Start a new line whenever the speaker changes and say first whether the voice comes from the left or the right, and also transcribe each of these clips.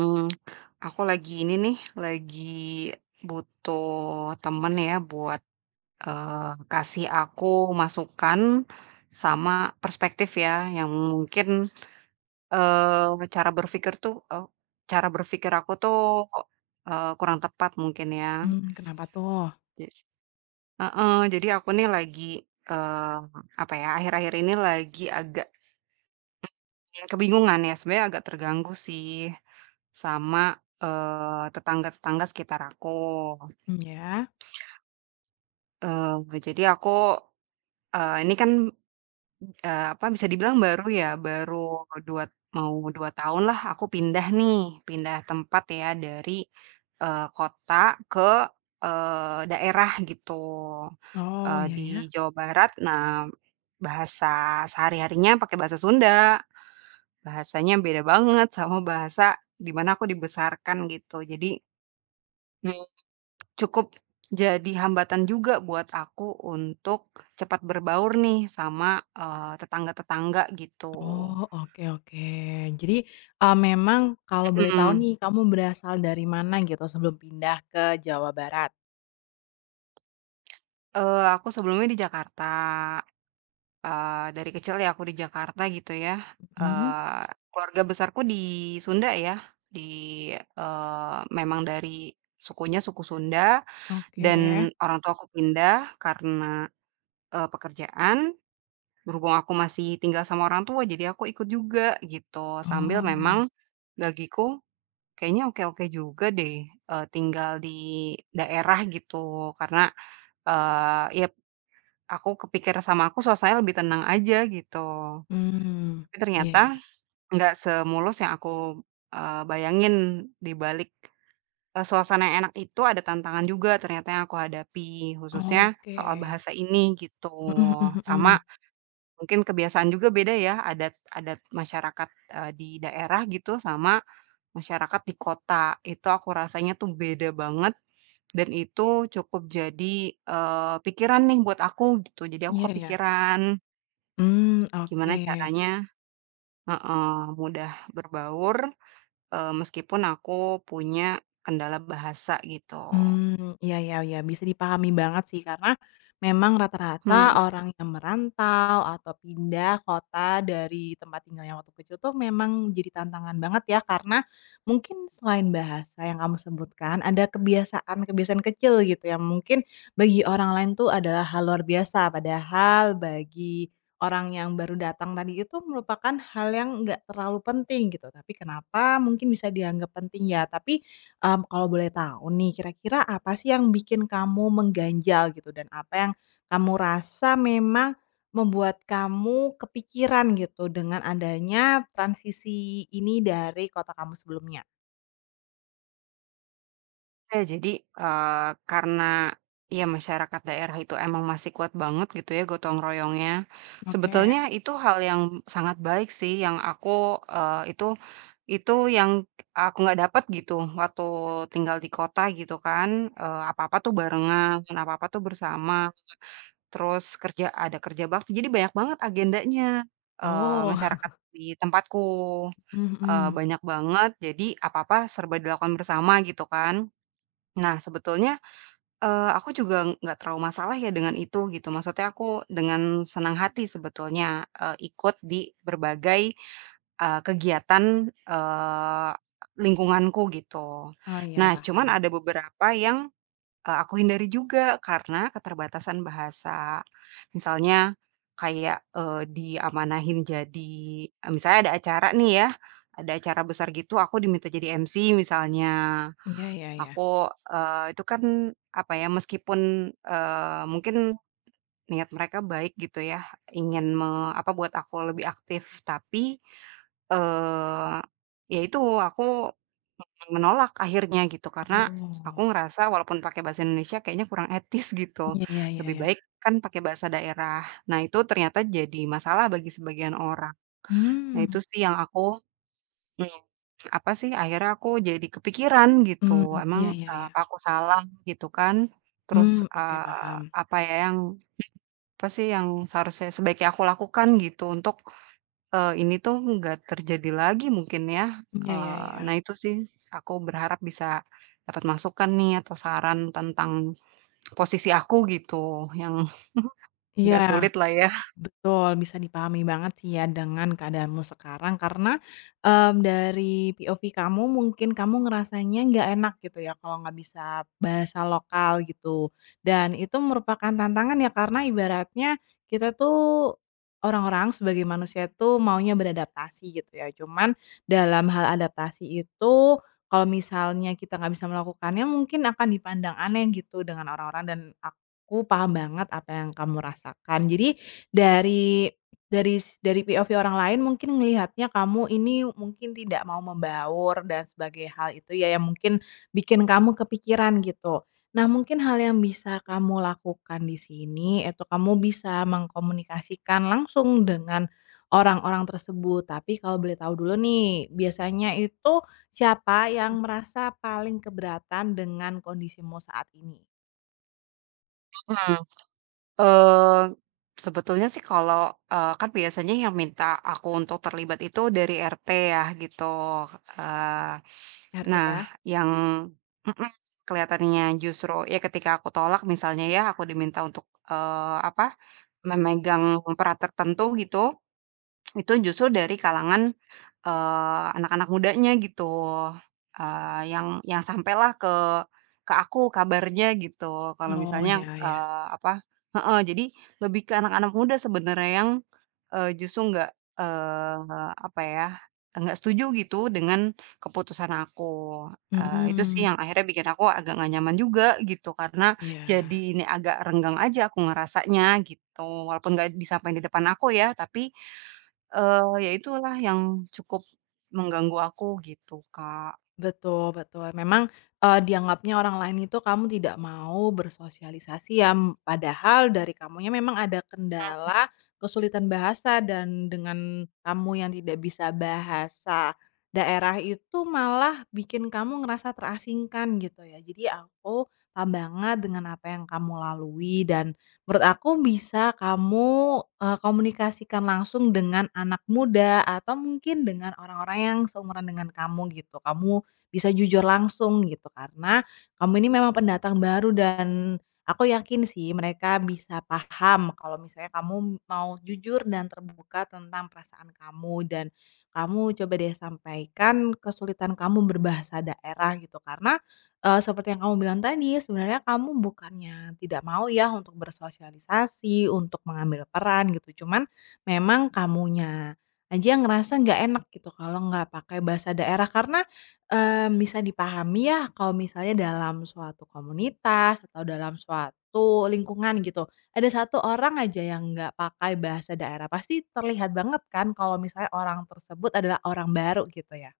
right: Mmm, aku lagi ini nih, lagi butuh temen ya buat, kasih aku masukan sama perspektif ya yang mungkin, eee, cara berpikir tuh, eee, cara berpikir aku tuh, kurang tepat mungkin ya.
left: Kenapa tuh?
right: Ja heeh, jadi aku nih lagi, eee, apa ya, akhir-akhir ini lagi agak kebingungan ya, sebenarnya agak terganggu sih sama, tetangga-tetangga sekitar aku.
left: Mmm, ya.
right: Jadi aku, ini kan, apa, bisa dibilang baru ya, baru dua mau dua tahun lah aku pindah nih, pindah tempat ya dari, kota ke, daerah gitu,
left: Oh, ya
right: di
left: ya.
right: Jawa Barat. Nah, bahasa sehari-harinya pakai bahasa Sunda, bahasanya beda banget sama bahasa di mana aku dibesarkan gitu. Cukup jadi hambatan juga buat aku untuk cepat berbaur nih sama, tetangga-tetangga gitu.
left: Oh, oke oke. Jadi, memang kalau boleh tahu
right: Mhm.
left: nih kamu berasal dari mana gitu sebelum pindah ke Jawa Barat?
right: Aku sebelumnya di Jakarta, dari kecil ya aku di Jakarta gitu ya,
left: Mhm,
right: eee, keluarga besarku di Sunda ya, di memang dari sukunya suku Sunda
left: oke.
right: dan orang tuaku pindah karena, pekerjaan. Berhubung aku masih tinggal sama orang tua, jadi aku ikut juga gitu, sambil
left: Oh,
right: memang bagiku kayaknya oke-oke juga deh, tinggal di daerah gitu karena, ya aku kepikir sama aku suasananya lebih tenang aja gitu.
left: mmm,
right: Tapi
left: iya ya.
right: ternyata nggak semulus yang aku, bayangin di balik, suasana yang enak itu ada tantangan juga ternyata yang aku hadapi, khususnya soal
left: Oke.
right: bahasa ini gitu,
left: Mhm mhm
right: sama
left: mhm.
right: Mungkin kebiasaan juga beda ya, adat-adat masyarakat, di daerah gitu sama masyarakat di kota. Itu aku rasanya tuh beda banget dan itu cukup jadi, pikiran nih buat aku gitu. Jadi aku
left: Iya ya.
right: kepikiran
left: Mmm,
right: gimana
left: oke.
right: caranya heeh, mudah berbaur, meskipun aku punya kendala bahasa gitu.
left: Iya iya iya, bisa dipahami banget sih karena memang rata-rata
right: Mhm.
left: orang yang merantau atau pindah kota dari tempat tinggalnya waktu kecil tuh memang jadi tantangan banget ya karena mungkin selain bahasa yang kamu sebutkan ada kebiasaan-kebiasaan kecil gitu yang mungkin bagi orang lain tuh adalah hal luar biasa padahal bagi orang yang baru datang tadi itu merupakan hal yang nggak terlalu penting gitu tapi kenapa mungkin bisa dianggap penting ya tapi. Kalau boleh tahu nih, kira-kira apa sih yang bikin kamu mengganjal gitu dan apa yang kamu rasa memang membuat kamu kepikiran gitu dengan adanya transisi ini dari kota kamu sebelumnya?
right: Ya, jadi, karena ya masyarakat daerah itu emang masih kuat banget gitu ya gotong royongnya.
left: Oke.
right: Sebetulnya itu hal yang sangat baik sih yang aku, eee, itu yang aku nggak dapat gitu waktu tinggal di kota gitu kan, apa-apa tuh barengan, apa-apa tuh bersama, terus kerja ada kerja bakti, jadi banyak banget agendanya,
left: Oh.
right: masyarakat di tempatku,
left: Mhm.
right: banyak banget, jadi apa-apa serba dilakukan bersama gitu kan. Nah sebetulnya, aku juga nggak terlalu masalah ya dengan itu gitu, maksudnya aku dengan senang hati sebetulnya, ikut di berbagai, kegiatan, lingkunganku gitu.
left: Oh iya
right: Nah, cuman
left: paham.
right: ada beberapa yang, aku hindari juga karena keterbatasan bahasa. Misalnya kayak, diamanahin jadi misalnya ada acara nih ya, ada acara besar gitu aku diminta jadi MC misalnya.
left: Mmm. Iya iya iya.
right: Aku, itu kan, apa ya, meskipun, mungkin niat mereka baik gitu ya, ingin me apa, buat aku lebih aktif, tapi, eee, ya itu, aku menolak akhirnya gitu, karena aku
left: Oh.
right: ngerasa walaupun pakai bahasa Indonesia kayaknya kurang etis gitu,
left: Iya iya iya
right: lebih
left: iya.
right: baik kan pakai bahasa daerah. Nah, itu ternyata jadi masalah bagi sebagian orang. Nah,
left: Hmm.
right: itu sih yang aku mmm. Apa sih, akhirnya aku jadi kepikiran gitu,
left: Mmm.
right: emang,
left: Iya iya iya.
right: apa aku salah gitu kan. Terus,
left: Oke paham.
right: apa ya yang apa sih yang seharusnya sebaiknya aku lakukan gitu untuk, ini tuh nggak terjadi lagi mungkin ya.
left: Iya iya iya.
right: Nah itu sih aku berharap bisa dapat masukan nih atau saran tentang posisi aku gitu yang
left: Iya.
right: nggak sulit lah ya.
left: Betul, bisa dipahami banget sih ya dengan keadaanmu sekarang karena, dari POV kamu mungkin kamu ngerasanya nggak enak gitu ya kalau nggak bisa bahasa lokal gitu. Dan itu merupakan tantangan ya karena ibaratnya kita tuh orang-orang sebagai manusia tuh maunya beradaptasi gitu ya. Cuman dalam hal adaptasi itu kalau misalnya kita nggak bisa melakukannya mungkin akan dipandang aneh gitu dengan orang-orang dan aku paham banget apa yang kamu rasakan. Jadi dari dari POV orang lain mungkin melihatnya kamu ini mungkin tidak mau membaur dan sebagai hal itu ya yang mungkin bikin kamu kepikiran gitu. Nah, mungkin hal yang bisa kamu lakukan di sini itu kamu bisa mengkomunikasikan langsung dengan orang-orang tersebut. Tapi kalau boleh tahu dulu nih, biasanya itu siapa yang merasa paling keberatan dengan kondisimu saat ini?
right: Mhm. Eee, Sebetulnya sih kalau, kan biasanya yang minta aku untuk terlibat itu dari RT ya gitu, eee,
left: RT
right: nah
left: ya?
right: yang mhm, kelihatannya justru ya ketika aku tolak misalnya ya, aku diminta untuk, apa, memegang peran tertentu gitu itu justru dari kalangan, anak-anak mudanya gitu, yang sampailah ke aku kabarnya gitu kalau
left: Oh
right: misalnya,
left: ya ya.
right: eee, apa heeh, jadi lebih ke anak-anak muda sebenarnya yang, justru nggak, apa ya, nggak setuju gitu dengan keputusan aku, itu sih
left: Hmm,
right: yang akhirnya bikin aku agak nggak nyaman juga gitu karena jadi
left: Ya.
right: ini agak renggang aja aku ngerasanya gitu, walaupun nggak disampaikan di depan aku ya, tapi ya itulah yang cukup mengganggu aku gitu, Kak.
left: Betul betul. Memang, dianggapnya orang lain itu kamu tidak mau bersosialisasi ya, m padahal dari kamunya memang ada kendala, kesulitan bahasa dan dengan kamu yang tidak bisa bahasa daerah itu malah bikin kamu ngerasa terasingkan gitu ya. Jadi aku paham banget dengan apa yang kamu lalui dan menurut aku bisa kamu, komunikasikan langsung dengan anak muda atau mungkin dengan orang-orang yang seumuran dengan kamu gitu. Kamu bisa jujur langsung gitu. Karena kamu ini memang pendatang baru dan aku yakin sih mereka bisa paham kalau misalnya kamu mau jujur dan terbuka tentang perasaan kamu dan kamu coba deh sampaikan kesulitan kamu berbahasa daerah gitu karena eh, seperti yang kamu bilang tadi sebenarnya kamu bukannya tidak mau ya untuk bersosialisasi untuk mengambil peran gitu cuman memang kamunya aja yang ngerasa nggak enak gitu kalau nggak pakai bahasa daerah karena. Bisa dipahami ya kalau misalnya dalam suatu komunitas atau dalam suatu lingkungan gitu, ada satu orang aja yang nggak pakai bahasa daerah, pasti terlihat banget kan kalau misalnya orang tersebut adalah orang baru gitu ya?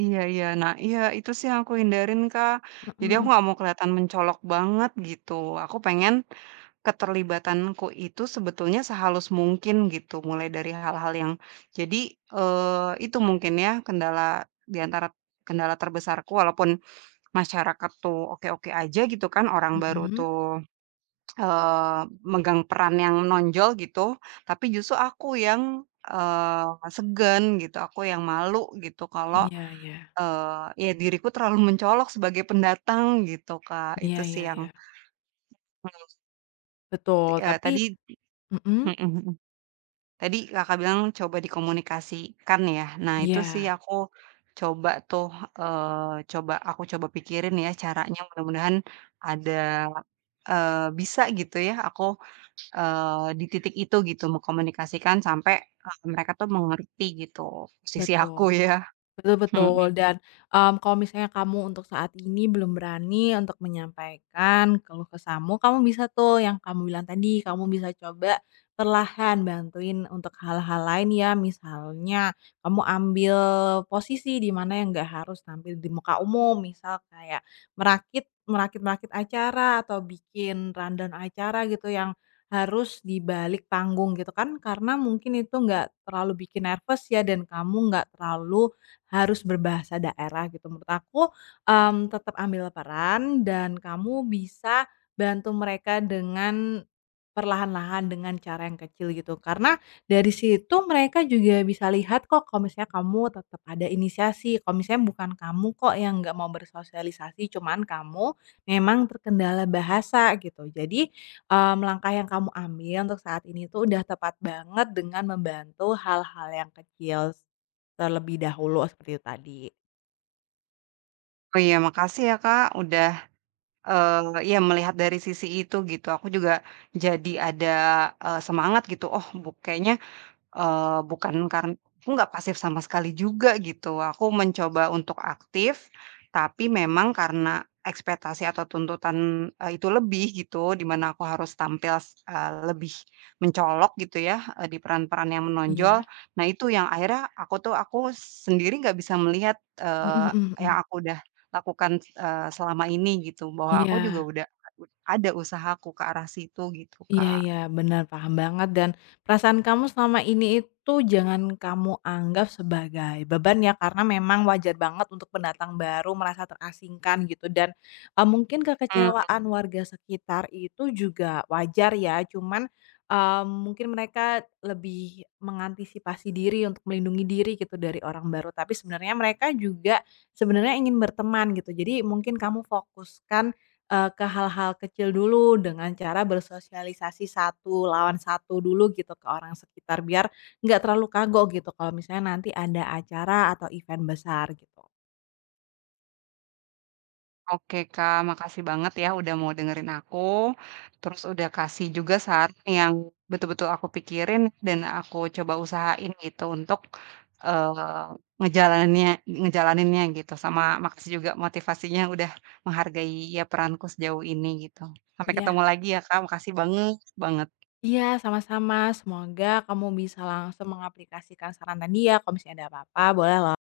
right: Iya, iya. Nah, iya itu sih yang aku hindarin, Kak. Jadi aku
left: Mhm.
right: nggak mau kelihatan mencolok banget gitu. Aku pengen keterlibatanku itu sebetulnya sehalus mungkin gitu, mulai dari hal-hal yang jadi, itu mungkin ya kendala di antara kendala terbesarku walaupun masyarakat tuh oke-oke aja gitu kan, orang baru
left: Mhm.
right: tuh Eee, megang peran yang menonjol gitu, tapi justru aku yang, segan gitu, aku yang malu gitu kalau,
left: Iya iya.
right: ya diriku terlalu mencolok sebagai pendatang gitu, Kak.
left: Iya
right: Itu
left: iya
right: sih yang
left: iya.
right: menurut
left: Betul,
right: eee,
left: tapi
right: tadi
left: mhm,
right: mhm mhm, mhm. tadi Kakak bilang coba dikomunikasikan ya. Nah itu sih
left: iya,
right: aku coba tuh, eee, coba aku coba pikirin ya caranya mudah-mudahan ada, bisa gitu ya aku di titik itu gitu mengkomunikasikan sampai, mereka tuh mengerti gitu posisi aku
left: betul.
right: ya,
left: Betul
right: mhm,
left: betul dan, kalau misalnya kamu untuk saat ini belum berani untuk menyampaikan keluh kesahmu, kamu bisa tuh yang kamu bilang tadi, kamu bisa coba perlahan bantuin untuk hal-hal lain ya, misalnya kamu ambil posisi di mana yang nggak harus tampil di muka umum, misal kayak merakit-merakit acara atau bikin rundown acara gitu yang harus di balik panggung gitu kan, karena mungkin itu nggak terlalu bikin nervous ya dan kamu nggak terlalu, harus berbahasa daerah gitu. Menurut aku, tetap ambil peran dan kamu bisa bantu mereka dengan perlahan-lahan, dengan cara yang kecil gitu. Karena dari situ mereka juga bisa lihat kok kalau misalnya kamu tetap ada inisiasi, kalau misalnya bukan kamu kok yang nggak mau bersosialisasi, cuman kamu memang terkendala bahasa gitu. Jadi, langkah yang kamu ambil untuk saat ini tuh udah tepat banget dengan membantu hal-hal yang kecil. Terlebih dahulu seperti itu tadi.
right: oh iya makasih ya Kak udah, ya melihat dari sisi itu gitu aku juga jadi ada, semangat gitu oh bu kayaknya bukan karen aku nggak pasif sama sekali juga gitu. Aku mencoba untuk aktif, tapi memang karena ekspektasi atau tuntutan, itu lebih gitu, di mana aku harus lebih mencolok gitu ya, di peran-peran yang menonjol.
left: Iya.
right: Nah itu yang akhirnya aku tuh aku sendiri nggak bisa melihat,
left: Mhm mhm
right: yang
left: mhm.
right: aku udah lakukan, selama ini gitu, bahwa aku juga
left: Iya.
right: udah ud ada usahaku ke arah situ gitu,
left: Iya
right: Kak.
left: iya, benar paham banget dan perasaan kamu selama ini itu jangan kamu anggap sebagai beban ya, karena memang wajar banget untuk pendatang baru merasa terasingkan gitu dan, mungkin kekecewaan warga sekitar itu juga wajar ya, cuman, mungkin mereka lebih mengantisipasi diri untuk melindungi diri gitu dari orang baru, tapi sebenarnya mereka juga sebenarnya ingin berteman gitu. Jadi mungkin kamu fokuskan. Ke hal-hal kecil dulu dengan cara bersosialisasi satu lawan satu dulu gitu ke orang sekitar, biar nggak terlalu kagok gitu kalau misalnya nanti ada acara atau event besar gitu.
right: Oke Kak, makasih banget ya udah mau dengerin aku, terus udah kasih juga saran yang betul-betul aku pikirin dan aku coba usahain gitu untuk, eee, ngejalaninnya ngejalaninnya gitu, sama makasih juga motivasinya udah menghargai ya peranku sejauh ini gitu. Sampai ketemu
left: Iya.
right: lagi ya Kak, makasih banget banget.
left: Iya, sama-sama. Semoga kamu bisa langsung mengaplikasikan saran tadi ya, kalau misalnya ada apa-apa boleh lo